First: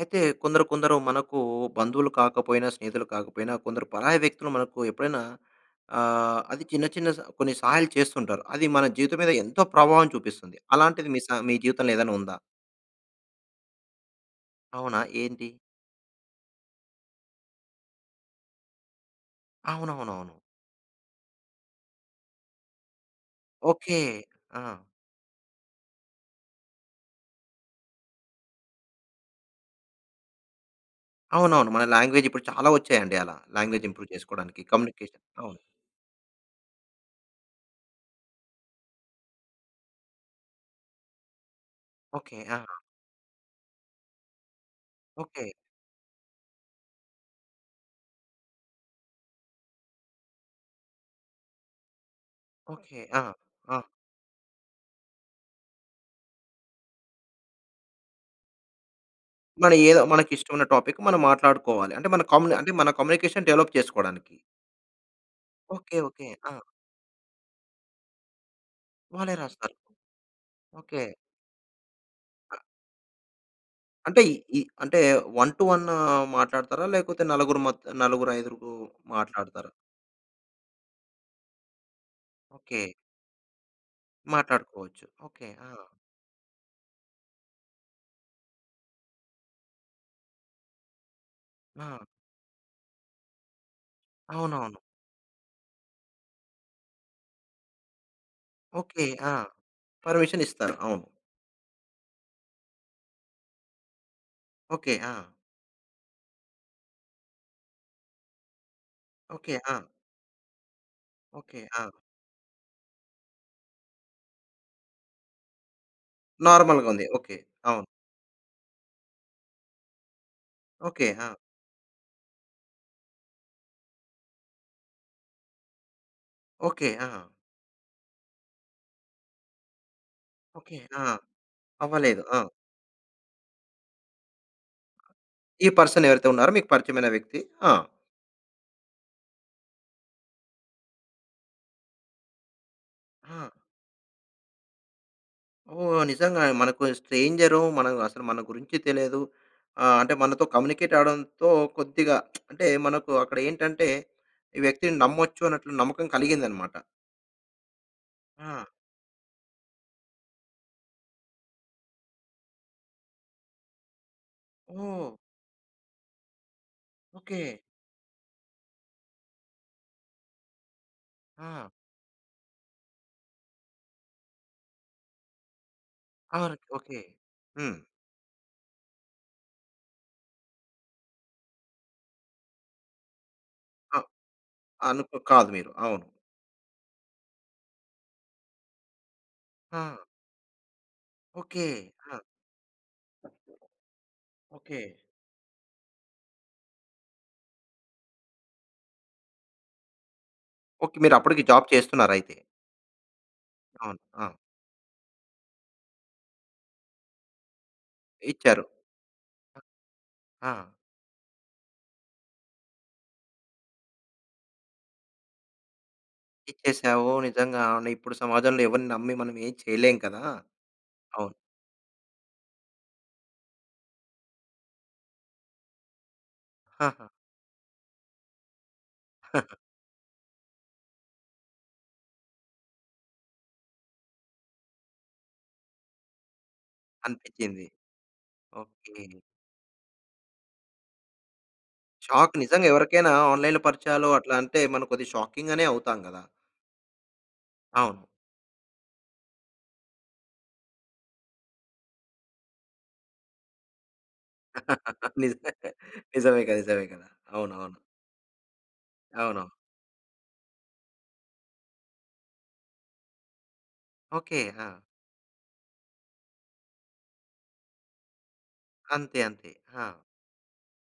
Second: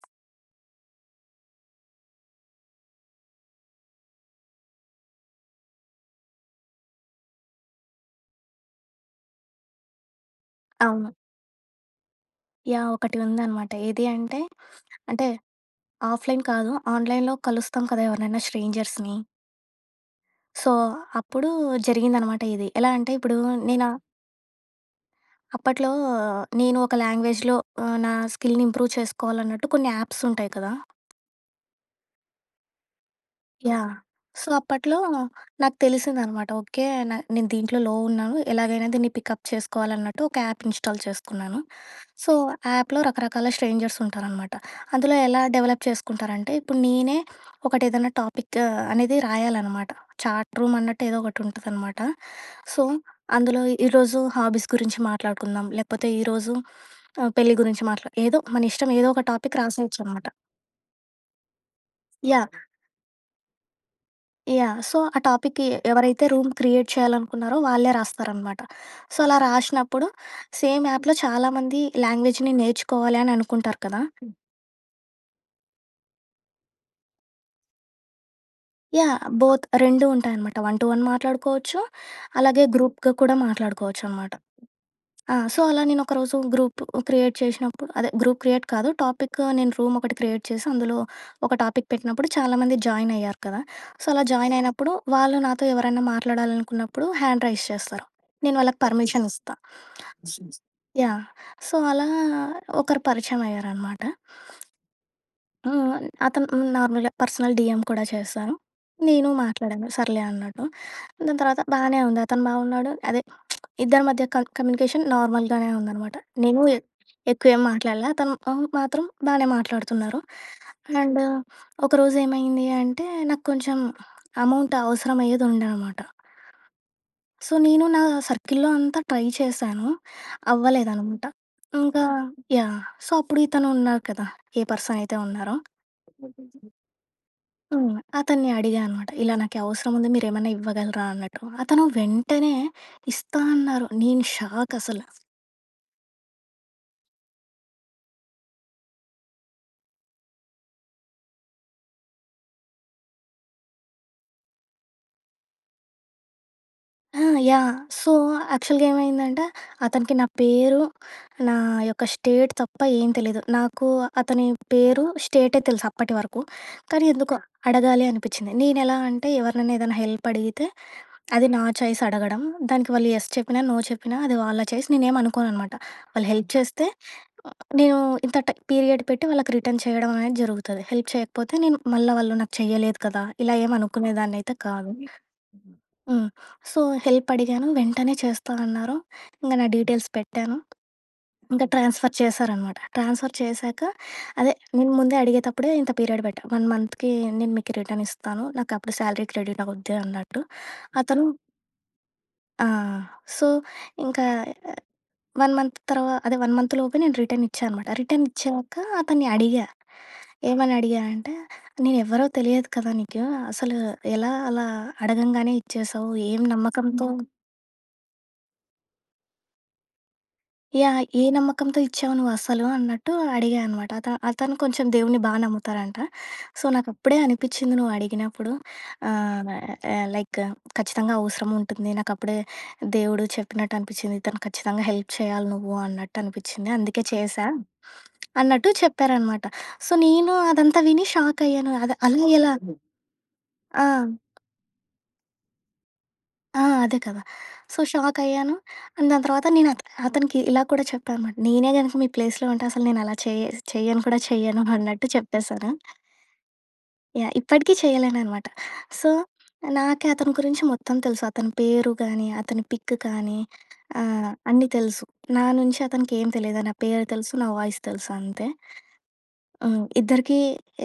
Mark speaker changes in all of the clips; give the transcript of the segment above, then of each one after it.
Speaker 1: అయితే, కొందరు కొందరూ మనకూ బంధువులు కాకపోయినా, స్నేహితులు కాకపోయినా, కొందరు పరాయి వ్యక్తులు మనకు ఎప్పుడైనా ఆహ్, అది చిన్న చిన్న స కొన్ని సహాయాలు చేస్తుంటారు. అది మన జీవితం మీద ఎంతో ప్రభావం చూపిస్తుంది. అలాంటిది
Speaker 2: అవును.
Speaker 1: మీ సా మీ జీవితంలో ఏదైన ఉందా?
Speaker 2: యాహ్! ఒకటి ఉందనమాట. ఏదీ అంటే,
Speaker 1: అవునా,
Speaker 2: అంటే,
Speaker 1: ఏంటి?
Speaker 2: ఆఫ్‍లైన్ కాదు, ఆన్‍లైన్‍లో కలుస్తాం కదా ఎవరినైనా స్ట్రేంజర్స్‌ని.
Speaker 1: అవునవునవును.
Speaker 2: సో, అప్పుడూ జరిగిందనమాట ఇది. ఎలా అంటే, ఇప్పుడూ నేనా
Speaker 1: ఓకే. ఆ!
Speaker 2: అప్పట్లో నేను ఒక లాంగ్వేజ్‍లో ఆహ్, నా స్కిల్‌ని ఇంప్రూవ్ చేసుకోవాలన్నట్టు కొన్ని యాప్సుంటాయి కదా!
Speaker 1: అవునవును. మన లాంగ్వేజిప్పుడు చాలా ఒచ్చాయండి అలా. Language
Speaker 2: yeah!
Speaker 1: ఇంప్రూవ్
Speaker 2: సో,
Speaker 1: చేసుకోడానికి,
Speaker 2: అప్పట్లో
Speaker 1: కమ్యూనికేషన్ అవును.
Speaker 2: నాకు తెలిసిందనమాట. ఓకే, న నేను దీంట్లో లో ఉన్నాను, ఎలాగైనా దీన్ని పికప్ చేసుకోవాలన్నట్టు, ఒక యాప్ ఇన్స్టాల్ చేసుకున్నాను. So,
Speaker 1: okay. ఆ!
Speaker 2: యాప్‍లో రకరకాల స్ట్రేంజర్సుంటారనమాట. అందులో ఎలా
Speaker 1: ఓకే.
Speaker 2: డవలప్ చేసుకుంటారంటే, ఇప్పుడు నేనే ఒకటేదన్నా టాపిక్ అనేది రాయాలనమాట. చాట్ రూమన్నట్టు ఏదోకటుంటదనమాట. So,
Speaker 1: okay. ఆ!
Speaker 2: అందులో
Speaker 1: ఆ!
Speaker 2: ఈరోజు హాబీస్ గురించి మాట్లాడుకుందాం, లేకపోతే ఈరోజు ఆహ్, పెళ్ళి గురించి మాట్లా ఏదో మన ఇష్టం, ఏదో ఒక టాపిక్
Speaker 1: మన ఏదో,
Speaker 2: రాసేయచ్చనమాట.
Speaker 1: మనకిష్టవున్న టాపిక్ మనం మాట్లాడుకోవాలి. అంటే, మన కంలె
Speaker 2: యాహ్!
Speaker 1: అంటే, మన కమ్యూనికేషన్ డెవలప్ చేసుకోడానికి.
Speaker 2: యాహ్! సో, ఆ టాపిక్‌కి
Speaker 1: ఓకే.
Speaker 2: ఎవరైతే
Speaker 1: ఓకే.
Speaker 2: రూమ్
Speaker 1: ఆ!
Speaker 2: క్రియేట్ చెయ్యాలనుకున్నారో వాళ్ళే రాస్తారనమాట. సో,
Speaker 1: వాళ్ళే
Speaker 2: అలా
Speaker 1: రాస్తారు.
Speaker 2: రాసినప్పుడు, సేమ్
Speaker 1: ఓకే.
Speaker 2: యాప్‍లో చాలా మంది లాంగ్వేజ్‌ని
Speaker 1: ఆ!
Speaker 2: నేర్చుకోవాలి అని అనుకుంటారు కదా!
Speaker 1: అంటే, ఇ ఇ అంటే, వన్ టు వన్ మాట్లాడతారా, లేకపోతే నలుగురు మత్ నలుగురయిదురూ
Speaker 2: యాహ్! బోత్,
Speaker 1: మాట్లాడతారా?
Speaker 2: రెండూ ఉంటాయనమాట. వన్ టు వన్ మాట్లాడుకోవచ్చు, అలాగే
Speaker 1: ఓకే.
Speaker 2: గ్రూప్‌గా కూడా మాట్లాడుకోవచ్చనమాట.
Speaker 1: మాట్లాడుకోవచ్చు.
Speaker 2: ఆ!
Speaker 1: ఓకే.
Speaker 2: సో,
Speaker 1: ఆ!
Speaker 2: అలా నేనొకరోజు గ్రూపు క్రియేట్ చేషినప్పుడు అదే గ్రూప్ క్రియేట్ కాదు, టాపిక్ నేను రూమొకటి క్రియేట్ చేసి, అందులో ఒక టాపిక్
Speaker 1: ఆ!
Speaker 2: పెట్టినప్పుడు, చాలా మంది జాయినయ్యారు కదా! సో, అలా
Speaker 1: అవునవును.
Speaker 2: జాయినయినప్పుడు, వాళ్ళు నాతో ఎవరన్నా మాట్లాడాలనుకున్నప్పుడు, హ్యాండ్ రైస్ చేస్తారు. నేను వాళ్ళకి
Speaker 1: ఓకే. ఆ!
Speaker 2: పర్మిషనిస్తా.
Speaker 1: పర్మిషనిస్తారు. అవును.
Speaker 2: యాహ్! సో, అలా ఒకరు పరిచయమయ్యారనమాట.
Speaker 1: ఓకే. ఆ!
Speaker 2: హ్మ్. అతను హ్మ్, నార్మల్‍గా పర్సనల్ డీఎం కూడా చేశారు. నేను
Speaker 1: ఓకే. ఆ!
Speaker 2: మాట్లాడాను సర్లే అన్నట్టు. దాని
Speaker 1: ఓకే.
Speaker 2: తర్వాత
Speaker 1: ఆ!
Speaker 2: బానే ఉంది. అతను బావున్నాడు, అదే ఇద్దరి మధ్య కన్ కమ్యూనికేషన్ నార్మల్‍గానే ఉందనమాట. నేనూ ఎ
Speaker 1: నార్మల్‌గుంది. ఓకే.
Speaker 2: ఎక్కువేం
Speaker 1: అవును.
Speaker 2: మాట్లాడలా. తను అవును. మాత్రం బానే మాట్లాడుతున్నారు.
Speaker 1: ఓకె.
Speaker 2: అండ్
Speaker 1: ఆ!
Speaker 2: ఒకరోజు ఏమైందీ అంటే, నాకు కొంచం అమౌంట్ అవసరమఅయ్యేదుండె అనమాట.
Speaker 1: ఓకె. ఆ!
Speaker 2: సో, నేను నా సర్కిల్‌లో అంతా ట్రై చేశాను.
Speaker 1: ఓకే. ఆ!
Speaker 2: అవ్వలేదనమాట. ఇంకా
Speaker 1: అవ్వలేదు. ఆ!
Speaker 2: యాహ్! సో, అప్పుడు ఇతనున్నారు కదా, ఏ పర్సనయితే ఉన్నారో.
Speaker 1: ఈ పర్సన్ ఎవరైతే ఉన్నారో మీకు పరిచయమైన వ్యక్తి. ఆ!
Speaker 2: హ్మ్. అతన్ని అడిగా అనమాట. ఇలా నాకి అవసరముంది మీరేమన్నా ఇవ్వగలరా అన్నట్టు. అతను వెంటనే ఇస్తా
Speaker 1: ఆ!
Speaker 2: అన్నారు నేను షాక్ అసల.
Speaker 1: ఓహ్! నిజంగానే. మనకూ స్ట్రేంజరూ, మనం అసలు మన గురించి తెలియదు. ఆహ్, అంటే, మనతో కమ్యూనికేటవ్వడంతో కొద్దిగా అంటే, మనకు అక్కడ ఏంటంటే, ఈ వ్యక్తిని నమ్మొచ్చు అన్నట్లు నమ్మకం కలిగిందనమాట.
Speaker 2: ఆ! యాహ్! సో,
Speaker 1: ఆ!
Speaker 2: యాక్చల్‌గా ఏమైందంటే, అతనికి నా పేరు, నా యొక్క స్టేట్ తప్ప ఏం తెలీదు. నాకు అతని పేరు,
Speaker 1: ఓహ్!
Speaker 2: స్టేటే తెలుసు అప్పటి వరకు, కానీ ఎందుకో
Speaker 1: ఓకే.
Speaker 2: అడగాలి అనిపిచ్చింది. నేనెలా అంటే, ఎవరినన్నా ఏదన్నా హెల్పడిగితే, అది నా
Speaker 1: ఆ!
Speaker 2: ఛాయిస్ అడగడం. దానికి వాళ్ళు యెస్ చెప్పినా, నో చెప్పినా అది వాళ్ళ ఛాయిస్, నేనేమనుకోననమాట. వాళ్ళు హెల్ప్
Speaker 1: అవున!
Speaker 2: చేస్తే
Speaker 1: ఓకె. హ్మ్.
Speaker 2: నేను ఇంత ట పీరియడ్ పెట్టి, వాళ్ళకి రిటర్న్ చేయడవనేది జరుగుతది. హెల్ప్ చెయ్యకపోతే నేను, మళ్ళ వాళ్ళు నాకు చెయ్యలేదు కదా! ఇలా
Speaker 1: ఆ!
Speaker 2: ఏమనుకునేదాన్నయితే కాదు.
Speaker 1: అనుకో కాదు మీరు. అవును.
Speaker 2: హ్మ్. సో, హెల్పడిగాను, వెంటనే చేస్తా అన్నారు, ఇంగ నా
Speaker 1: ఆ!
Speaker 2: డీటెయిల్స్ పెట్టాను. ఇంక
Speaker 1: ఓకే.
Speaker 2: ట్రాన్స్‌ఫర్
Speaker 1: ఆ!
Speaker 2: చేశారనమాట. ట్రాన్స్‌ఫర్ చేశాక, అదే,
Speaker 1: ఓకే.
Speaker 2: నేను ముందే అడిగేతప్పుడే ఇంత పీరియడ్ బెట్టా. 1 మంత్‌కీ నేను మీకి రిటర్నిస్తాను. నాకప్పుడు శాలరీ క్రెడిటవుద్ది అన్నట్టు.
Speaker 1: ఓకే.
Speaker 2: అతను
Speaker 1: మీరప్పడికి జాబ్ చేస్తున్నారయితే.
Speaker 2: ఆ! సో,
Speaker 1: అవును.
Speaker 2: ఇంకా
Speaker 1: ఆ!
Speaker 2: 1 మంత్ తర్వ అదే 1 మంత్‌లోపే నేను రిటనిచ్చానమాట.
Speaker 1: ఇచ్చారు.
Speaker 2: రిటనిచ్చాకా అతన్ని అడిగా.
Speaker 1: ఆ! ఆ!
Speaker 2: ఏమనడిగా అంటే, నేనెవ్వరో తెలియదు కదా నీకూ, అసలు ఎలా అలా అడగంగానే ఇచ్చేశావు, ఏం నమ్మకంతో
Speaker 1: ఇచ్చేశావో, నిజంగాను ఇప్పుడు సమాజంలో ఎవరిని నమ్మి మనమేం చెయలేం కదా!
Speaker 2: యాహ్! ఏ
Speaker 1: అవును.
Speaker 2: నమ్మకంతో ఇచ్చావు నువ్వసలూ అన్నట్టు అడిగా అనమాట. అత అతను కొంచెం దేవుడిని బా నమ్ముతారంట. సో,
Speaker 1: ఆహా!
Speaker 2: నాకప్పుడే అనిపిచ్చింది నువ్వడిగినప్పుడు, ఆహ్, న ఆహ్, "లైక్ ఖచ్చితంగా అవసరముంటుంది, నాకప్పుడే దేవుడు చెప్పినట్టు అనిపిచ్చింది, ఇతను ఖచ్చితంగా హెల్ప్ చెయ్యాలి నువ్వు అన్నట్టు అనిపిచ్చింది, అందుకే చేశా"
Speaker 1: అనిపిచ్చింది.
Speaker 2: అన్నట్టు
Speaker 1: ఓకే.
Speaker 2: చెప్పారనమాట. సో నేను అదంతా విని షాకయ్యాను, అది అలా
Speaker 1: షాక్.
Speaker 2: ఎలా
Speaker 1: నిజంగా
Speaker 2: అని.
Speaker 1: ఎవరికైనా ఆన్లైన్‌లో
Speaker 2: ఆ!
Speaker 1: పరిచయాలో, అట్లా అంటే, మనం కొద్దిగా షాకింగానే అవుతాం గదా!
Speaker 2: ఆ! అదే కదా! సో,
Speaker 1: అవును.
Speaker 2: షాకయ్యాను, అండ్ దాని తర్వాత నేను అత అతనికి ఇలా కూడా చెప్పా అనమాట, నేనే గనక మీ ప్లేస్‌లో ఉంటే, అసలు నేనలా చేస్ చెయ్యను కూడా చెయ్యను అన్నట్టు
Speaker 1: నిజమే.
Speaker 2: చెప్పేశాను.
Speaker 1: నిజమేగా. నిజమే గదా!
Speaker 2: యాహ్! ఇప్పటికీ
Speaker 1: అవునవును.
Speaker 2: చెయ్యలేననమాట. సో,
Speaker 1: అవును.
Speaker 2: నాకే అతని గురించి మొత్తం తెలుసు. అతని పేరు గానీ, అతని పిక్ కానీ, ఆహ్,
Speaker 1: ఓకే.
Speaker 2: అన్ని
Speaker 1: ఆ!
Speaker 2: తెలుసు. నా నుంచి అతనికి ఏం తెలీదు. నా పేరు తెలుసు, నా వాయిస్ తెలుసు అంతే.
Speaker 1: అంతే. అంతే.
Speaker 2: హ్మ్.
Speaker 1: ఆ!
Speaker 2: ఇద్దరికీ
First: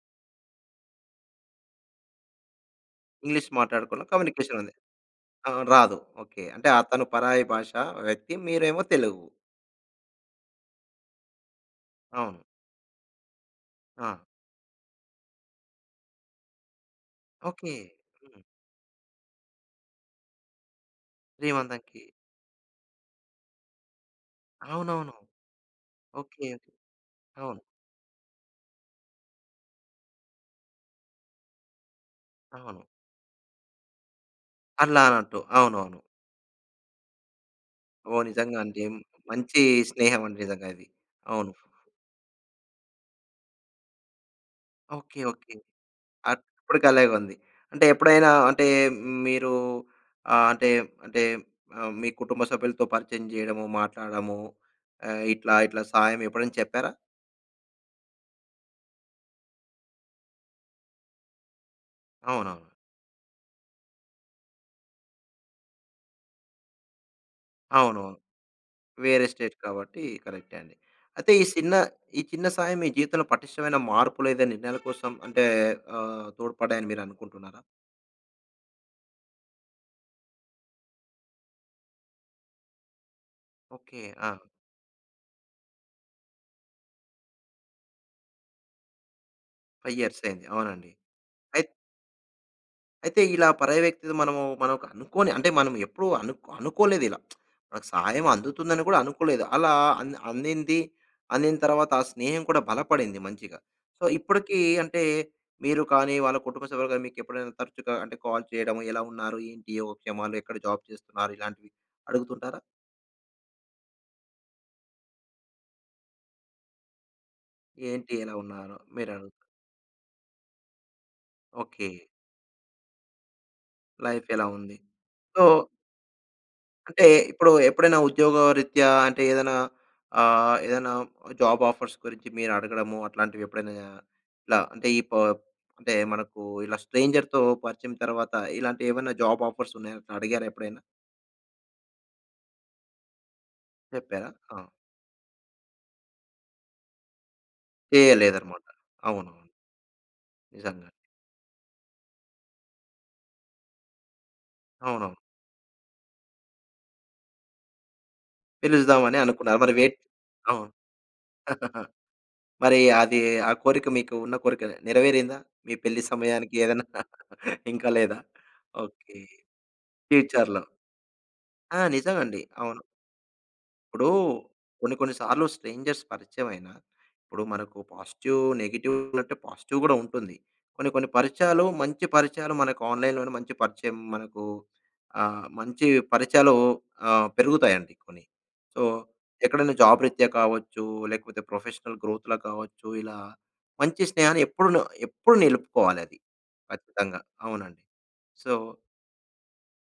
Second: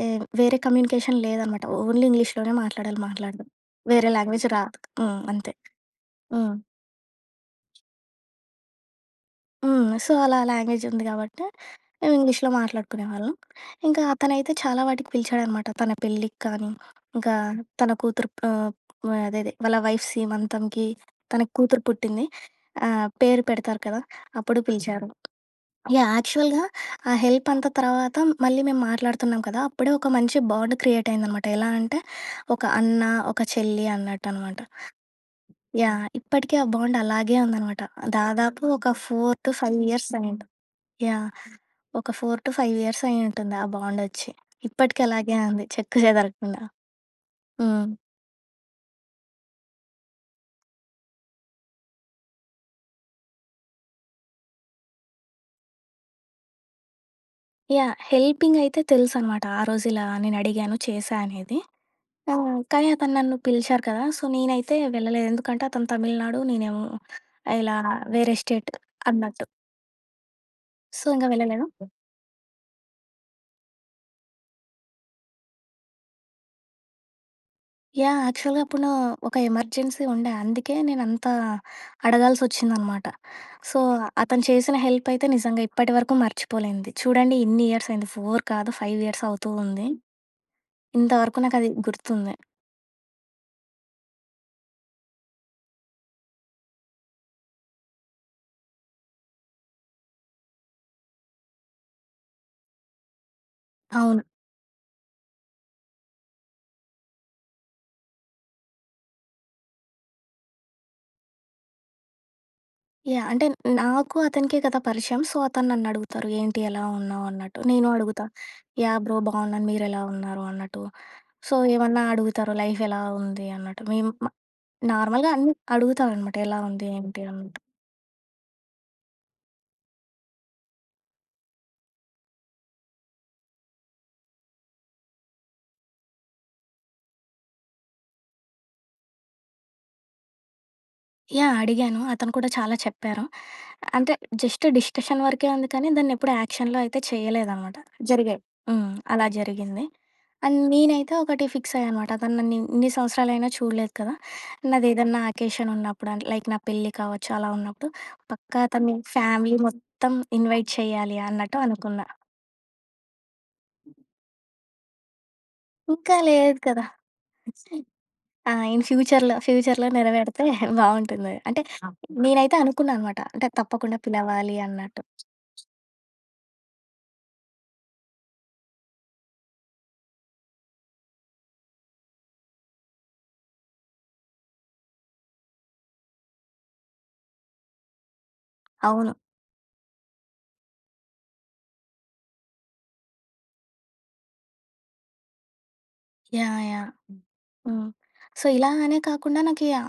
Speaker 2: ఎ వేరే కమ్యూనికేషన్ లేదనమాట, ఓన్లీ ఇంగ్లీష్‌లోనే మాట్లాడాలి మాట్లాడడం,
Speaker 1: ఇంగ్లీష్ మాట్టాడుకున్నా
Speaker 2: వేరే లాంగ్వేజ్
Speaker 1: కమ్యునికేషనుంది.
Speaker 2: రాదు. హ్మ్. అంతే.
Speaker 1: అవును. రాదు. ఓకే.
Speaker 2: హ్మ్.
Speaker 1: అంటే, అతను పరాయి భాషా వ్యక్తి, మీరేమో తెలుగు.
Speaker 2: హ్మ్. సో, అలా ఆ లాంగ్వేజుంది గాబట్టి, మేం
Speaker 1: అవును.
Speaker 2: ఇంగ్లీష్‌లో మాట్లాడుకునే వాళ్ళం. ఇంకా
Speaker 1: ఆ!
Speaker 2: అతనైతే చాలా వాటికి పిలిచాడనమాట. తన పెళ్ళికి కానీ, ఇంకా
Speaker 1: ఓకె.
Speaker 2: తన కూతురు ప్
Speaker 1: హ్మ్.
Speaker 2: ఆహ్, ఆహ్, అదే అదే వాళ్ళ వైఫ్ సీమంతంకి, తనకి కూతురు
Speaker 1: శ్రీమంతంకి
Speaker 2: పుట్టింది. ఆ! పేరు పెడతారు కదా! అప్పుడూ పిలిచారు.
Speaker 1: అవునవును.
Speaker 2: యాహ్!
Speaker 1: ఓకే.
Speaker 2: యాక్చువల్‌గా
Speaker 1: ఓకే.
Speaker 2: ఆ
Speaker 1: అవును.
Speaker 2: హెల్పంతా తర్వాత మళ్ళీ మేము మాట్లాడతన్నాం కదా! అప్పుడే ఒక మంచి బాండ్ క్రియేటయిందనమాట. ఎలా అంటే, ఒక
Speaker 1: అవును.
Speaker 2: అన్న, ఒక చెల్లి అన్నట్టనమాట.
Speaker 1: అల్లానట్టు. అవునవును.
Speaker 2: యాహ్! ఇప్పటికే ఆ బాండ్ అలాగే ఉందనమాట.
Speaker 1: ఓహ్! నిజంగా
Speaker 2: దాదాపు
Speaker 1: అండి.
Speaker 2: ఒక ఫోర్ టు
Speaker 1: మంచి
Speaker 2: ఫైవ్
Speaker 1: స్నేహవండి
Speaker 2: ఇయర్సయ్యుంటది.
Speaker 1: నిజంగా అది.
Speaker 2: యాహ్!
Speaker 1: అవును.
Speaker 2: ఒక 4-5 ఇయర్సయ్యుంటుంది ఆ బాండొచ్చి. ఇప్పటికి
Speaker 1: ఓకె.
Speaker 2: అలాగే
Speaker 1: ఓకె.
Speaker 2: ఉంది చెక్కు
Speaker 1: అట్
Speaker 2: చెదరకుండా.
Speaker 1: ఇప్పుదికలాగుంది. అంటే,
Speaker 2: హ్మ్.
Speaker 1: ఎప్పుడైనా అంటే, మ్ మీరూ ఆహ్, అంటే అంటే మీ కుటుంబ సభ్యులుతో పరిచయం జెయడము, మాట్లాడము ఆహ్, ఇట్లా ఇట్లా సాయమెప్పుడైనా చెప్పారా?
Speaker 2: యాహ్! హెల్పింగయితే తెలుసనమాట, ఆ రోజిలా నేనుడిగాను, చేశా అనేది. ఆ!
Speaker 1: అవునవును.
Speaker 2: కానీ అతను నన్ను పిలిచారు కదా! సో, నేనైతే వెళ్ళలేదు. ఎందుకంటే, అతను తమిళనాడు, నేనేమో ఆహ్, ఇలా
Speaker 1: అవునవును.
Speaker 2: వేరే స్టేట్
Speaker 1: వేరే
Speaker 2: అన్నట్టు.
Speaker 1: స్టేట్ కాబట్టీ. కరెక్టే అండి.
Speaker 2: సో, ఇంగా
Speaker 1: అయితే, ఈ
Speaker 2: వెళ్ళలేదు.
Speaker 1: సిన్న ఈ చిన్న సాయం మీ జీవితంలో పటిష్టమైన మార్పులేదైనా, నిర్ణయాల కోసం అంటే, ఆహ్, తోడ్పడ్డాయని మీరనుకుంటన్నారా?
Speaker 2: యాహ్! యాక్చువల్‌గప్పుడూ ఒక ఎమర్జెన్సీ ఉండే. అందుకే నేనంతా అడగాల్సొచ్చిందనమాట. So,
Speaker 1: okay. ఆ!
Speaker 2: అతను చేసిన హెల్పయితే నిజంగా ఇప్పటివరకు మర్చిపోలేనిది. చూడండి, ఇన్నియర్సయింది, 4 కాదు, 5 ఇయర్సవుతూ ఉంది.
Speaker 1: 5 ఇయర్సయింది. అవునండి.
Speaker 2: ఇంతవరకు నాకది
Speaker 1: అయిత్
Speaker 2: గుర్తుంది.
Speaker 1: అయితే, ఇలా పరాయి వ్యక్తిని మనమూ మనకు అనుకోని అంటే, మనం ఎప్పుడు అనుకొ అనుకోలేదిలా మనకి సహాయం అందుతుందని కూడా అనుకోలేదు. అలా అంద్ అందిందీ, అందిన తర్వాత ఆ స్నేహం కూడా బలపడింది మంచిగా. సో,
Speaker 2: అవును.
Speaker 1: ఇప్పుడికీ అంటే, మీరు కానీ, వాళ్ళ కుటుంబ సభ్యులు గానీ, మీకెప్పుడైనా తరుచుగా అంటే, కాల్ చెయడము, ఎలా ఉన్నారు, ఏంటి, యోగ క్షేమాలు, ఎక్కడ జాబ్ చేస్తున్నారు, ఇలాంటివి అడుగుతుంటారా?
Speaker 2: యాహ్! అంటే, నాకు, అతనికే కదా పరిచయం. సో, అతను నన్నడుగుతారు, "ఏంటి, ఎలా ఉన్నావు?" అన్నట్టు. నేనూ
Speaker 1: ఏంటి,
Speaker 2: అడుగుతా.
Speaker 1: ఎలా ఉన్నారో,
Speaker 2: యాహ్! బ్రో
Speaker 1: మీరడుగుతా
Speaker 2: బావున్నాను, మీరెలా ఉన్నారు అన్నట్టు. So,
Speaker 1: okay.
Speaker 2: ఏవన్నా అడుగుతారు, లైఫెలా ఉంది అన్నట్టు. మేము
Speaker 1: లైఫ్
Speaker 2: మ
Speaker 1: ఎలా ఉంది.
Speaker 2: నార్మల్‍గా
Speaker 1: సో
Speaker 2: అన్ని అడుగుతారనమాట ఎలా ఉంది,
Speaker 1: అంటే,
Speaker 2: ఏంటి
Speaker 1: ఇప్పుడు
Speaker 2: అని.
Speaker 1: ఎప్పుడైనా ఉద్యోగరీత్యా అంటే, ఏదైనా ఆహ్, ఏదైనా జాబాఫర్స్ గురించి మీరు అడగడము, అట్లాంటివెప్పుడైనా ఆహ్, ఇలా అంటే, ఈ పా అంటే, మనకూ ఇలా స్ట్రేంజర్‌తో పరిచయం తర్వాత ఇలాంటియేమన్నా జాబ్ ఆఫర్సున్నాయా, అట్ల అడిగారా ఎప్పుడైనా?
Speaker 2: యాహ్! అడిగాను. అతను కూడా చాలా చెప్పారు. అంటే
Speaker 1: చెప్పారా? ఆ!
Speaker 2: జస్ట్ డిస్కషన్ వరకే ఉంది కానీ దాన్నెప్పుడు ఆక్షన్‌లో అయితే చేయలేదనమాట. జరిగాయి.
Speaker 1: చేయలేదన్నమాట.
Speaker 2: హ్మ్. అలా
Speaker 1: అవును.
Speaker 2: జరిగింది అండ్
Speaker 1: నిజంగా.
Speaker 2: నేనైతే ఒకటి ఫిక్స్ అయ్యా అనమాట. అతను నన్ను ఎన్ని సంవత్సరాలయినా చూడలేదు కదా!
Speaker 1: అవునవును.
Speaker 2: నాదేదన్నా అకేషన్ ఉన్నప్పుడు అన్‌ లైక్ నా పెళ్లి కావచ్చు, అలా ఉన్నప్పుడు పక్కా తను మీ
Speaker 1: పిలుద్దామనే అనుకున్నా.
Speaker 2: ఫ్యామిలీ
Speaker 1: మరి, వే
Speaker 2: మొత్తం ఇన్వైట్ చేయాలి అన్నట్టు అనుకున్న.
Speaker 1: మరి అది ఆ కోరిక మీకు ఉన్న కోరిక నెరవేరిందా? మీ పెళ్లి
Speaker 2: ఇంకా
Speaker 1: సమయానికి
Speaker 2: లేదు కదా!
Speaker 1: ఏదైనా ఇంకా లేదా?
Speaker 2: ఆ! In
Speaker 1: okay.
Speaker 2: ఫ్యూచర్‌లో, ఫ్యూచర్‌లో నెరవేరితే
Speaker 1: ఫ్యూచర్‌లో.
Speaker 2: బాగుంటుంది. అంటే
Speaker 1: ఆ! నిజమండి.
Speaker 2: నేనైతే
Speaker 1: అవును.
Speaker 2: అనుకున్నా అన్నమాట. అంటే తప్పకుండా
Speaker 1: ఇప్పుడు,
Speaker 2: పిలవాలి
Speaker 1: కొన్ని
Speaker 2: అన్నట్టు.
Speaker 1: కొన్ని సార్లు స్ట్రేంజర్స్ పరిచయం అయినా, ఇప్పుడు మనకు పాజిటివ్, నెగెటివ్ అంటే పాజిటివ్ కూడా ఉంటుంది. కొన్ని కొన్ని పరిచయాలు మంచి పరిచయాలు మనకు ఆన్‌లైన్‌లోనే మంచి పరిచయం మనకు ఆహ్, మంచి పరిచయాలు ఆహ్, పెరుగుతాయండి కొన్ని. సో,
Speaker 2: అవును.
Speaker 1: ఎక్కడైనా జాబ్ రీత్యా కావచ్చు లేకపోతే ప్రొఫెషనల్ గ్రోత్‌లో కావచ్చు ఇలా మంచి స్నేహాన్ని ఎప్పుడు నొ ఎప్పుడు నిలుపుకోవాలది.
Speaker 2: యాహ్! యాహ్!
Speaker 1: ఖచ్చితంగా, అవునండి.
Speaker 2: హ్మ్, సో,
Speaker 1: సో
Speaker 2: ఇలా అనే కాకుండా నాకి ఆ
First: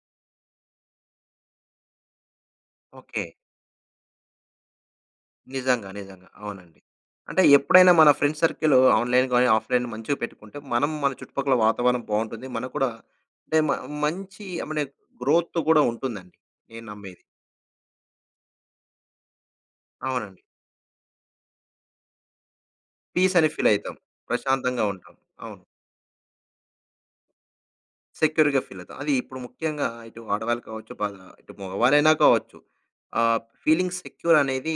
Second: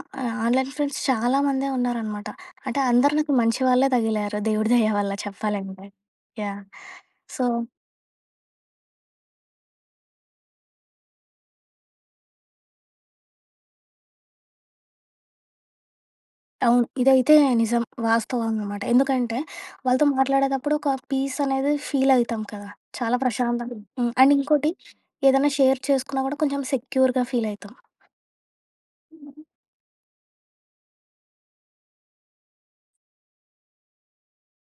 Speaker 2: ఆన్‌లైన్ ఫ్రెండ్స్ చాలా మందే ఉన్నారన్నమాట. అంటే అందరూ
Speaker 1: ఓకే.
Speaker 2: నాకు మంచి వాళ్ళే తగిలారు దేవుడి దయ వల్ల చెప్పాలంటే.
Speaker 1: నిజంగా, నిజంగా,
Speaker 2: యాహ్!
Speaker 1: అవునండి. అంటే
Speaker 2: సో
Speaker 1: ఎప్పుడైనా మన ఫ్రెండ్స్ సర్కిల్, ఆన్‌లైన్, ఆఫ్‌లైన్ మంచిగా పెట్టుకుంటే మనం మన చుట్టుపక్కల వాతావరణం బాగుంటుంది. మనకు కూడా అంటే మ మంచి అమనే గ్రోత్ కూడా ఉంటుందండి, నేను
Speaker 2: అవును,
Speaker 1: నమ్మేది.
Speaker 2: ఇదైతే నిజం. వాస్తవం అన్నమాట. ఎందుకంటే వాళ్ళతో
Speaker 1: అవునండి.
Speaker 2: మాట్లాడేటప్పుడు ఒక పీస్ అనేది ఫీల్ అయితాం కదా! చాలా
Speaker 1: పీస్ అని ఫీల్
Speaker 2: ప్రశాంతంగా
Speaker 1: అయితం.
Speaker 2: అండ్ ఇంకోటి
Speaker 1: ప్రశాంతంగా ఉంటాం.
Speaker 2: ఏదైనా
Speaker 1: అవును.
Speaker 2: షేర్ చేసుకున్నా కూడా కొంచెం సెక్యూర్‌గా ఫీల్ అయితం.
Speaker 1: సెక్యూర్‌గా ఫీల్ అవుతాం. అది ఇప్పుడు ముఖ్యంగా ఇటు ఆడవాళ్ళు కావచ్చు, బా ఇటు మగవాళ్ళైనా కావచ్చు, ఆహ్, ఫీలింగ్ సెక్యూర్ అనేది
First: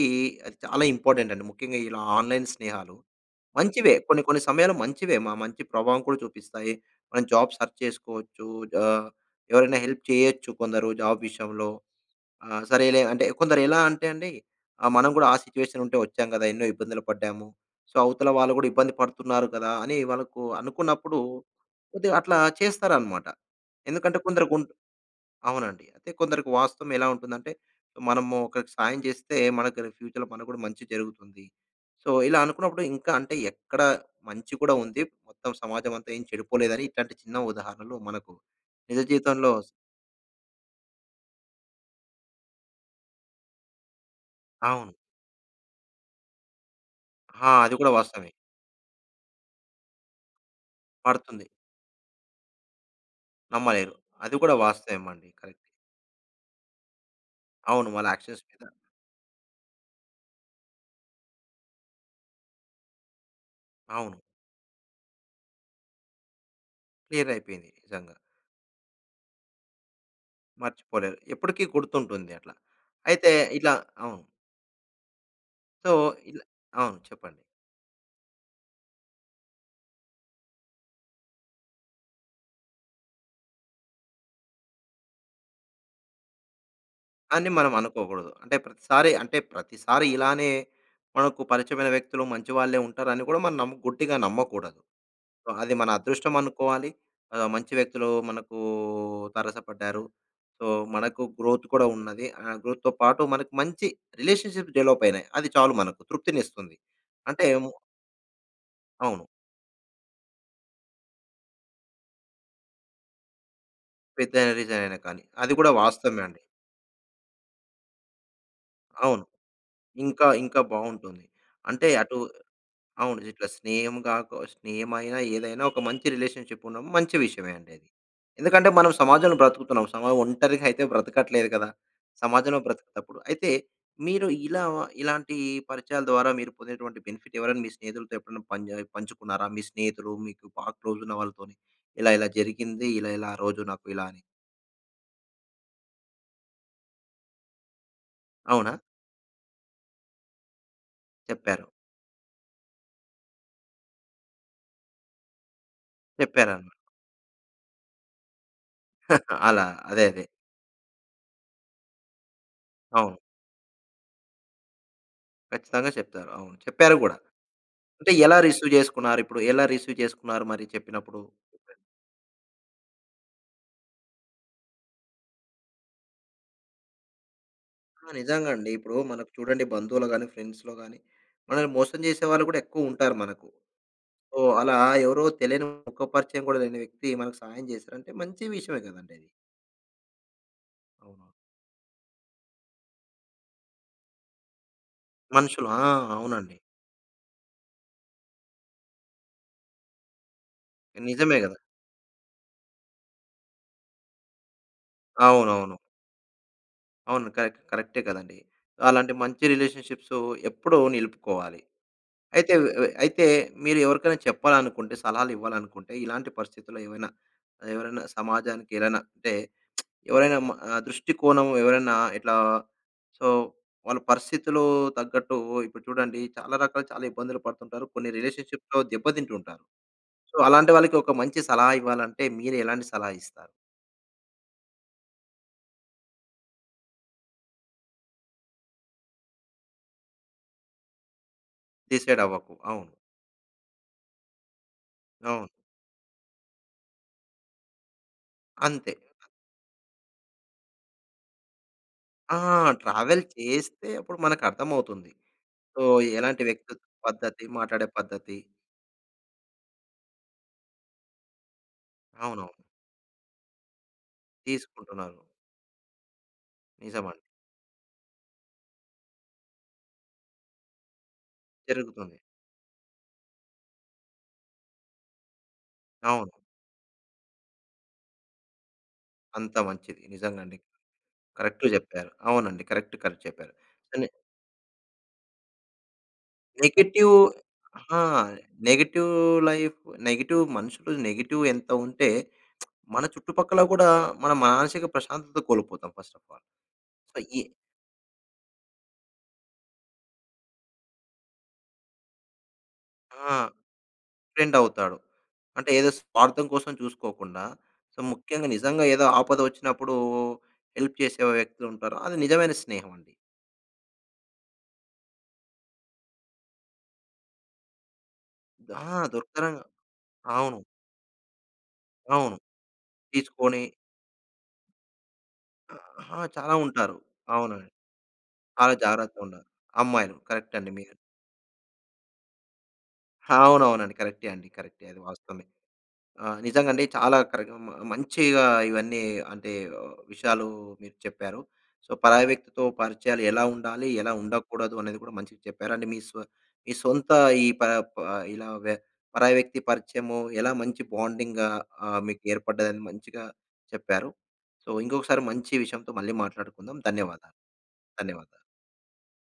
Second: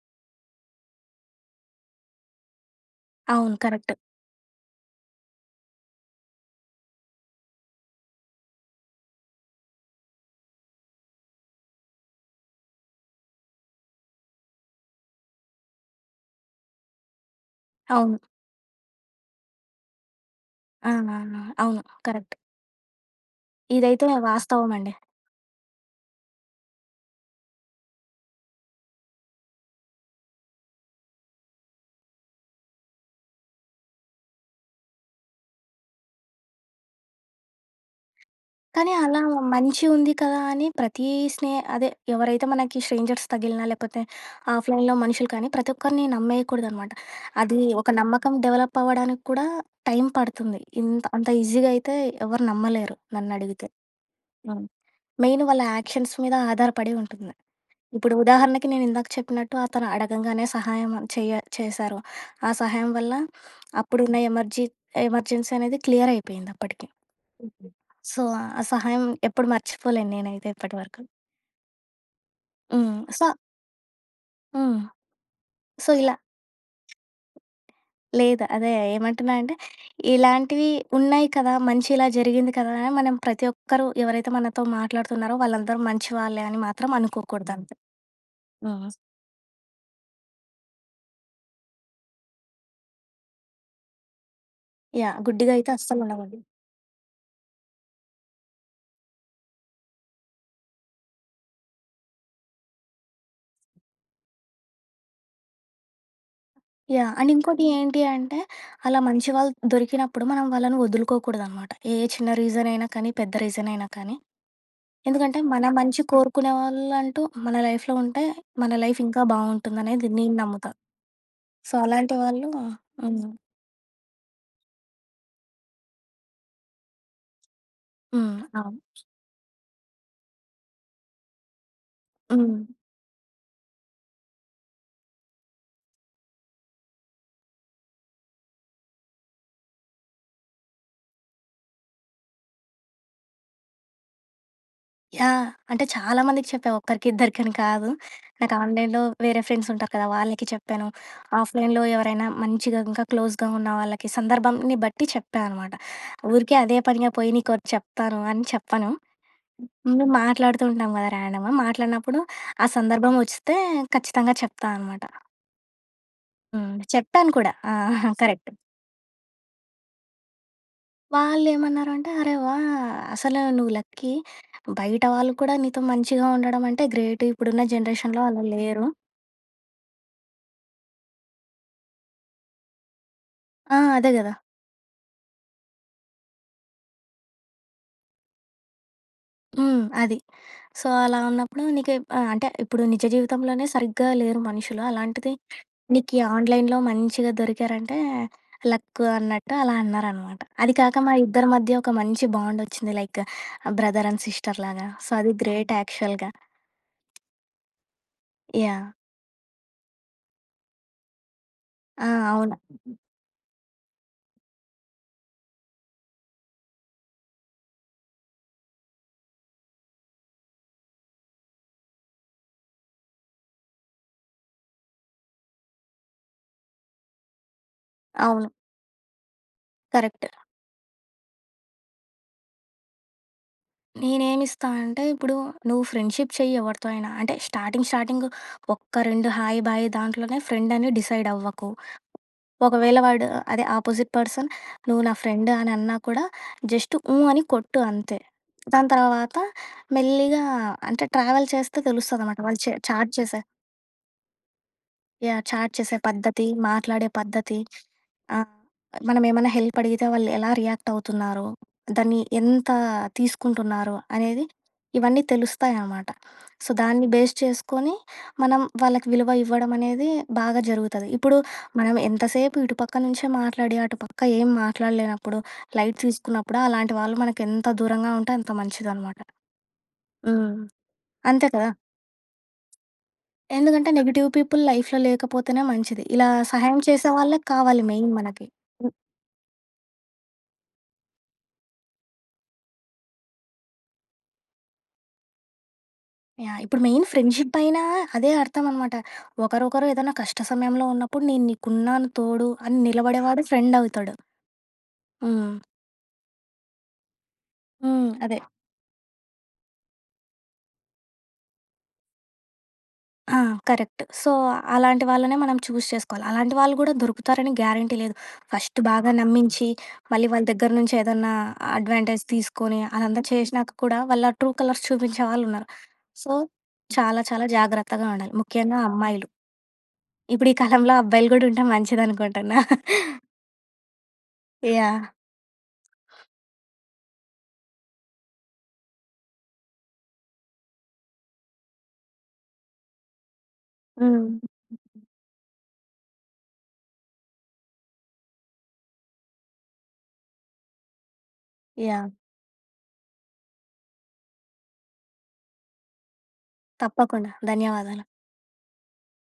Speaker 1: చాలా ఇంపార్టెంట్ అండి. ముఖ్యంగా ఇలా ఆన్‌లైన్ స్నేహాలు
Speaker 2: అవును కరెక్ట్.
Speaker 1: మంచివే. కొన్ని కొన్ని సమయాలు మంచివే, మా మంచి ప్రభావం కూడా చూపిస్తాయి. మనం జాబ్ సెర్చ్ చేసుకోవచ్చు. ఆహ్, ఎవరైనా హెల్ప్ చేయొచ్చు. కొందరు జాబ్ విషయంలో ఆ! సరేలే అంటే, కొందరు ఎలా అంటే అండి ఆహ్, మనం కూడా ఆ సిట్యుయేషన్ ఉంటే వచ్చాము కదా, ఎన్నో ఇబ్బందులు పడ్డాము. సో,
Speaker 2: అవును.
Speaker 1: అవతల వాళ్ళు కూడా ఇబ్బంది పడుతున్నారు కదా! అని వాళ్ళకు
Speaker 2: ఆ!
Speaker 1: అనుకున్నప్పుడు
Speaker 2: నానా అవును,
Speaker 1: కొద్దిగా
Speaker 2: కరెక్ట్.
Speaker 1: అట్లా చేస్తారన్నమాట.
Speaker 2: ఇదైతే
Speaker 1: ఎందుకంటే కొందరికుం
Speaker 2: వాస్తవం అండి.
Speaker 1: అవునండి, అంటే కొందరికి వాస్తవం ఎలా ఉంటుందంటే మనము ఒకరికి సాయం చేస్తే మనకు ఫ్యూచర్‌లో మనకు కూడా మంచి జరుగుతుంది. సో, ఇలా అనుకున్నప్పుడు ఇంకా అంటే ఎక్కడ మంచి కూడా ఉంది. మొత్తం సమాజం అంతా ఏం చెడిపోలేదని ఇట్లాంటి చిన్న ఉదాహరణలు మనకు
Speaker 2: కానీ
Speaker 1: నిజ
Speaker 2: అలా
Speaker 1: జీవితంలో
Speaker 2: మంచిగుంది కదా అని ప్రతీ స్నే అదే ఎవరైతే మనకి స్ట్రేంజర్స్ తగిలినా, లేకపోతే
Speaker 1: అవును.
Speaker 2: ఆఫ్‌లైన్‌లో మనుషులు కానీ, ప్రతి ఒక్కరిని నమ్మేయకూడదనమాట.
Speaker 1: ఆ!
Speaker 2: అది
Speaker 1: అది కూడా
Speaker 2: ఒక
Speaker 1: వాస్తవమే.
Speaker 2: నమ్మకం డెవలప్ అవ్వడానికి కూడా టైం పడుతుంది. ఇంత అంత
Speaker 1: పడుతుంది.
Speaker 2: ఈజీగా అయితే ఎవరు నమ్మలేరు నన్నడిగితే.
Speaker 1: నమ్మలేరు. అది కూడా
Speaker 2: హ్మ్,
Speaker 1: వాస్తవమండి.
Speaker 2: Main
Speaker 1: correct.
Speaker 2: వాళ్ళ యాక్షన్స్ మీద ఆధారపడి ఉంటుంది.
Speaker 1: అవును, వాళ్ళ
Speaker 2: ఇప్పుడు
Speaker 1: ఆక్షన్స్ మీద.
Speaker 2: ఉదాహరణకి నేనిందాక చెప్పినట్టు అతను అడగంగానే సహాయం చేయ చేశారు. ఆ సహాయం వల్ల అప్పుడున్న
Speaker 1: అవును.
Speaker 2: ఎమర్జీ ఎమర్జెన్సీ అనేది క్లియర్ అయిపోయిందప్పటికి.
Speaker 1: క్లియర్ అయిపోయింది నిజంగా.
Speaker 2: సో, ఆ సహాయం ఎప్పుడు మర్చిపోలేను నేనైతే ఇప్పటి వరకు.
Speaker 1: మర్చిపోలేరు, ఎప్పటికి గుర్తుంటుంది అట్లా.
Speaker 2: హ్మ్. సో
Speaker 1: అయితే ఇట్లా అవును.
Speaker 2: హ్మ్.
Speaker 1: సో,
Speaker 2: సో, ఇలా
Speaker 1: అవును చెప్పండి.
Speaker 2: లేదు. అదే ఏమంటున్నంటే ఇలాంటివి ఉన్నాయి కదా, మంచి ఇలా జరిగింది కదా అని మనం ప్రతి ఒక్కరు ఎవరైతే మనతో మాట్లాడుతున్నారో వాళ్ళందరూ మంచి వాళ్ళే అని మాత్రం
Speaker 1: అని మనం
Speaker 2: అనుకోకూడదంతే.
Speaker 1: అనుకోకూడదు. అంటే
Speaker 2: హుహు.
Speaker 1: ప్రతిసారి, అంటే ప్రతిసారి ఇలానే మనకు పరిచయమైన వ్యక్తులు మంచి వాళ్ళే ఉంటారు అని కూడా మనం నమ్ము గుడ్డిగా నమ్మకూడదు.
Speaker 2: యాహ్! గుడ్డిగా అయితే
Speaker 1: అది మన
Speaker 2: అస్సలు
Speaker 1: అదృష్టం
Speaker 2: నమ్మగూడదు.
Speaker 1: అనుకోవాలి. ఆహ్, మంచి వ్యక్తులు మనకు తారసపడ్డారు. సో, మనకు గ్రోత్ కూడా ఉన్నది, ఆహ్, గ్రోత్‌తో పాటు మనకు మంచి రిలేషన్‌షిప్ డెవలప్ అయినాయి. అది చాలు మనకు తృప్తినిస్తుంది.
Speaker 2: యాహ్! అండ్
Speaker 1: అంటే
Speaker 2: ఇంకోటి ఏంటి అంటే అలా
Speaker 1: అవును.
Speaker 2: మంచి వాళ్ళు దొరికినప్పుడు మనం వాళ్ళని వదులుకోకూడదనమాట. ఏ చిన్న రీజనయినా కానీ, పెద్ద రీజనయినా కానీ,
Speaker 1: పెద్దైన రీసన్ అయినా కానీ,
Speaker 2: ఎందుకంటే
Speaker 1: అది
Speaker 2: మన
Speaker 1: కూడా
Speaker 2: మంచి
Speaker 1: వాస్తవమే అండి.
Speaker 2: కోరుకునే వాళ్ళంటూ మన లైఫ్‌లో ఉంటే మన లైఫ్ ఇంకా
Speaker 1: అవును.
Speaker 2: బాగుంటుందానేది
Speaker 1: ఇంకా
Speaker 2: నేను
Speaker 1: ఇంకా
Speaker 2: నమ్ముతా.
Speaker 1: బాగుంటుంది.
Speaker 2: సో,
Speaker 1: అంటే
Speaker 2: అలాంటి
Speaker 1: అటు
Speaker 2: వాళ్ళు
Speaker 1: అవును
Speaker 2: హ్మ్.
Speaker 1: ఇట్లా స్నేహం కాక స్నేహమైన ఏదైనా ఒక మంచి రిలేషన్‌షిప్ ఉండడం మంచి విషయమే అండి అది.
Speaker 2: హ్మ్,
Speaker 1: ఎందుకంటే మనం
Speaker 2: అవును.
Speaker 1: సమాజంలో బ్రతుకుతున్నాం. సమాజం ఒంటరిగా అయితే బ్రతకట్లేదు కదా. సమాజంలో
Speaker 2: హ్మ్.
Speaker 1: బ్రతకటప్పుడు అయితే మీరు ఇలా ఇలాంటి పరిచయాల ద్వారా మీరు పొందినటువంటి బెనిఫిట్ ఎవరైనా మీ స్నేహితులతో ఎప్పుడైనా పంచ్ పంచుకున్నారా? మీ స్నేహితులు మీకు బాగా క్లోజ్ ఉన్న వాళ్ళతోని ఇలా ఇలా జరిగింది ఇలా ఇలా ఆ రోజు నాకు ఇలా అని.
Speaker 2: యాహ్! అంటే చాలామందికి చెప్పా. ఒక్కరికి ఇద్దరికి అని కాదు. నాకు
Speaker 1: అవునా?
Speaker 2: ఆన్‍లైన్‍లో వేరే ఫ్రెండ్స్ ఉంటారు కద, వాళ్ళకి చెప్పాను.
Speaker 1: చెప్పారు.
Speaker 2: ఆఫ్‍లైన్‍‌లో ఎవరైనా మంచిగా ఇంకా క్లోజ్‍గా ఉన్న వాళ్ళకి సందర్భాన్ని బట్టి చెప్పా అనమాట. ఊరికే
Speaker 1: చెప్పారనమా
Speaker 2: అదే పనిగా పోయి నీకొటి చెప్తాను అని చెప్పను.
Speaker 1: అలా అదే.
Speaker 2: ముందు
Speaker 1: అదే.
Speaker 2: మాట్లాడుతూ ఉంటాం కద ర్యాండమ్‍ మాట్లాడినప్పుడు, ఆ సందర్భం
Speaker 1: అవును.
Speaker 2: వచ్చిస్తే ఖచ్చితంగా చెప్తా అనమాట.
Speaker 1: ఖచ్చితంగా చెప్తారు. అవును
Speaker 2: హ్మ్.
Speaker 1: చెప్పారు కూడా.
Speaker 2: చెప్పాను కూడా ఆహా!
Speaker 1: అంటే, ఎలా
Speaker 2: కరెక్ట్.
Speaker 1: రిసీవ్ చేసుకున్నారు? ఇప్పుడు ఎలా రిసీవ్ చేసుకున్నారు? మరి చెప్పినప్పుడు?
Speaker 2: వాళ్ళు
Speaker 1: ఇద్ధరు.
Speaker 2: ఏమన్నారంటే అరె! వాహ్! అసలు నువ్వు లక్కీ బయట వాళ్ళు కూడా, నీతో మంచిగా ఉండడం అంటే గ్రేట్. ఇప్పుడున్న
Speaker 1: ఆ!
Speaker 2: జనరేషన్‍లో అలా
Speaker 1: నిజంగా అండి.
Speaker 2: లేరు.
Speaker 1: ఇప్పుడు మనకు చూడండి బంధువులు గాని, ఫ్రెండ్స్‌లో‌‌ గాని మనల్ని మోసం చేసేవాళ్ళు కూడా ఎక్కువ ఉంటారు మనకు.
Speaker 2: ఆ! అదే గదా!
Speaker 1: ఓహ్, అలా ఎవరో తెలియని ముఖ పరిచయం కూడా లేని వ్యక్తి, మనకు సహాయం చేసారంటే మంచి విషయమే కదండీ అది.
Speaker 2: హ్మ్, అది. సో, అలా
Speaker 1: అవును.
Speaker 2: ఉన్నప్పుడు నీకు ఎప్ ఆహ్, అంటే ఇప్పుడు నిజ జీవితంలోనే సరిగ్గా లేరు మనుషులు. అలాంటిది
Speaker 1: మనుషులు. ఆ!
Speaker 2: నీకు
Speaker 1: అవునండి.
Speaker 2: ఆన్‍లైన్‍లో మంచిగా దొరికారంటే, లక్కు అన్నట్టు అలా అనరనమాట. అది కాక మా
Speaker 1: నిజమే
Speaker 2: ఇద్దరి
Speaker 1: గద.
Speaker 2: మధ్య ఒక మంచి బాండొచ్చింది లైక్ బ్రదర్ అండ్ సిస్టర్ లాగా. సో, అది గ్రేట్
Speaker 1: అవునవును.
Speaker 2: యాక్చువల్‌గా.
Speaker 1: అవును. కరెక్ట్. కరెక్టే కదండీ.
Speaker 2: యా‌హ్!
Speaker 1: అలాంటి మంచి రిలేషన్షిప్సు ఎప్పుడూ నిలుపుకోవాలి.
Speaker 2: ఆ!
Speaker 1: అయితే
Speaker 2: అవును.
Speaker 1: వ్ అయితే మీరు ఎవరికైనా చెప్పాలనుకుంటే సలహాలు ఇవ్వాలనుకుంటే, ఇలాంటి పరిస్థితుల్లో ఏమైనా ఎవరైనా సమాజానికి ఏదైనా అంటే, ఎవరైనా మ దృష్టికోణం ఎవరైనా ఇట్లా సో, వాళ్ళ పరిస్థితిలో తగ్గట్టు ఇప్పుడు చూడండి చాలా రకాలు చాలా ఇబ్బందులు పడుతుంటారు. కొన్ని
Speaker 2: అవును.
Speaker 1: రిలేషన్షిప్‌లో దెబ్బ తింటు ఉంటారు.
Speaker 2: కరెక్ట్.
Speaker 1: సో, అలాంటి వాళ్ళకి ఒక మంచి సలహా ఇవ్వాలంటే మీరు ఎలాంటి సలహా ఇస్తారు?
Speaker 2: నేనేమిస్తానంటే, ఇప్పుడు నువ్వు ఫ్రెండ్షిప్ చెయ్యి ఎవరితో అయినా అంటే, స్టార్టింగ్, స్టార్టింగ్ ఒక్క 2 హాయ్, బాయ్ దాంట్లోనే ఫ్రెండ్ అని డిసైడ్ అవ్వకు.
Speaker 1: డిసైడ్ అవ్వకు. అవును.
Speaker 2: ఒకవేళ వాడు, అదే ఆపోజిట్ పర్సన్ నువ్వు నా
Speaker 1: అవును.
Speaker 2: ఫ్రెండ్ అని అన్నా కూడా, జస్ట్ హ్మ్, అని కొట్టు అంతే. దాని
Speaker 1: అంతే.
Speaker 2: తర్వాత మెల్లిగా అంటే, ట్రావెల్ చేస్తే తెలుస్తుంది
Speaker 1: ఆ!
Speaker 2: అనమాట. వాళ్ళు చె చాట్
Speaker 1: ట్రావెల్
Speaker 2: చేసే
Speaker 1: చేస్తే అప్పుడు మనకు అర్థమవుతుంది.
Speaker 2: యాహ్! చాట్
Speaker 1: సో,
Speaker 2: చేసే
Speaker 1: ఎలాంటి
Speaker 2: పద్ధతి,
Speaker 1: వ్యక్తిత్
Speaker 2: మాట్లాడే
Speaker 1: పద్ధతి
Speaker 2: పద్ధతి.
Speaker 1: మాట్లాడే పద్ధతి.
Speaker 2: ఆ! మనం ఏమన్నా హెల్ప్ అడిగితే, వాళ్ళు ఎలా రియాక్ట్ అవుతున్నారో. దాన్ని
Speaker 1: అవునవును.
Speaker 2: ఎంత తీసుకుంటున్నారో, అనేది
Speaker 1: తీసుకుంటున్నారు.
Speaker 2: ఇవన్నీ తెలుస్తాయి అనమాట. సో, దాన్ని
Speaker 1: నిజమండి.
Speaker 2: బేస్ చేసుకొని మనం వాళ్ళకి విలువ ఇవ్వడం అనేది బాగా జరుగుతది. ఇప్పుడు మనం
Speaker 1: జరుగుతుంది.
Speaker 2: ఎంతసేపు ఇటు పక్క నుంచే మాట్లాడి, అటుపక్క ఏం మాట్లాడలేనప్పుడు, లైట్
Speaker 1: అవును.
Speaker 2: తీసుకున్నప్పుడు అలాంటి వాళ్ళు మనకు ఎంత దూరంగా ఉంటే అంత మంచిది అనమాట.
Speaker 1: అంత మంచిది. నిజంగా
Speaker 2: హ్మ్,
Speaker 1: అండి.
Speaker 2: అంతే కదా!
Speaker 1: కరెక్ట్‌గా చెప్పారు. అవునండి. కరెక్ట్, కరెక్ట్ చెప్పారు.
Speaker 2: ఎందుకంటే,
Speaker 1: కానీ
Speaker 2: నెగెటివ్ పీపుల్ లైఫ్‌లో లేకపోతేనే మంచిది. ఇలా సహాయం చేసే
Speaker 1: నెగెటివ్
Speaker 2: వాళ్ళే కావాలి
Speaker 1: ఆ!
Speaker 2: మెయిన్ మనకి. హ్మ్.
Speaker 1: నెగెటివ్ లైఫ్, నెగెటివ్ మనుషులు, నెగెటివ్ ఎంత ఉంటే మన చుట్టుపక్కల కూడా మన మానసిక ప్రశాంతత కోల్పోతాం. First of all.
Speaker 2: యా‌హ్! ఇప్పుడు మెయిన్
Speaker 1: సొ, ఈ
Speaker 2: ఫ్రెండ్‍షిప్ అయినా అదే అర్థం అనమాట. ఒకరొకరు ఏదైనా కష్ట సమయంలో ఉన్నప్పుడు, నేను నీకున్నాను తోడు అని
Speaker 1: ఆ!
Speaker 2: నిలబడేవాడు ఫ్రెండ్ అవుతాడు.
Speaker 1: ఫ్రెండ్ అవుతాడు.
Speaker 2: హ్మ్.
Speaker 1: అంటే ఏదో స్వార్థం కోసం చూసుకోకుండా, అంటె
Speaker 2: హ్మ్. అదె.
Speaker 1: ముఖ్యంగా నిజంగా ఏదో ఆపద వచ్చినప్పుడు హెల్ప్ చేసే వ్యక్తి ఉంటారు. అది నిజమైన స్నేహం అండి.
Speaker 2: ఆ! కరెక్ట్. సో, అలాంటి వాళ్ళనే మనం చూస్ చేసుకోవాలి. అలాంటి వాళ్ళు కూడా దొరుకుతారని గ్యారంటీ లేదు. ఫస్ట్
Speaker 1: ఆ!
Speaker 2: బాగా
Speaker 1: దుర్కరంగా.
Speaker 2: నమ్మించి, మళ్ళీ వాళ్ళ
Speaker 1: అవును.
Speaker 2: దగ్గర నుంచి ఏదన్నా అడ్వాంటేజ్
Speaker 1: అవును.
Speaker 2: తీసుకొని, అదంతా
Speaker 1: తీసుకొని
Speaker 2: చేసినాక కూడా, వాళ్ళ ట్రూ కలర్స్ చూపించే వాళ్ళు ఉన్నారు.
Speaker 1: ఆ!
Speaker 2: సో,
Speaker 1: చాలా ఉంటారు.
Speaker 2: చాలా చాలా
Speaker 1: అవునండి.
Speaker 2: జాగ్రత్తగా ఉండాలి
Speaker 1: చాలా
Speaker 2: ముఖ్యంగా
Speaker 1: జాగ్రత్తగా
Speaker 2: అమ్మాయిలు.
Speaker 1: ఉండాలి. అమ్మాయిలు.
Speaker 2: ఇప్పుడు ఈ
Speaker 1: కరెక్ట్ అండి
Speaker 2: కాలంలో
Speaker 1: మీరు.
Speaker 2: అబ్బాయిలు కూడా, ఉంటె మంచిది అనుకుంటున్నా.
Speaker 1: అవునవునండి. కరెక్టే అండి, కరెక్ట్ అది
Speaker 2: యా‌హ్!
Speaker 1: వాస్తవమే. ఆహ్, నిజంగా అండి చాలా కరెక్ట్ మ మంచిగా ఇవన్నీ అంటే విషయాలు మీరు చెప్పారు. సో, పరాయి వ్యక్తితో పరిచయాలు ఎలా ఉండాలి, ఎలా
Speaker 2: హ్మ్.
Speaker 1: ఉండకూడదు, అనేది కూడా మంచిగా చెప్పారు అండి. మీ సొ మీ సొంత ఈ ప ప ఇలా వ్య పరాయి వ్యక్తి పరిచయము ఎలా మంచి బాండింగ్‌గా ఆహ్,
Speaker 2: యా‌హ్!
Speaker 1: మీకు ఏర్పడ్డదని మంచిగా చెప్పారు. సో, ఇంకొకసారి మంచి విషయంతో మళ్ళీ మాట్లాడుకుందాం.
Speaker 2: తప్పకుండా.
Speaker 1: ధన్యవాదాలు,
Speaker 2: ధన్యవాదాలు.
Speaker 1: ధన్యవాదాలు.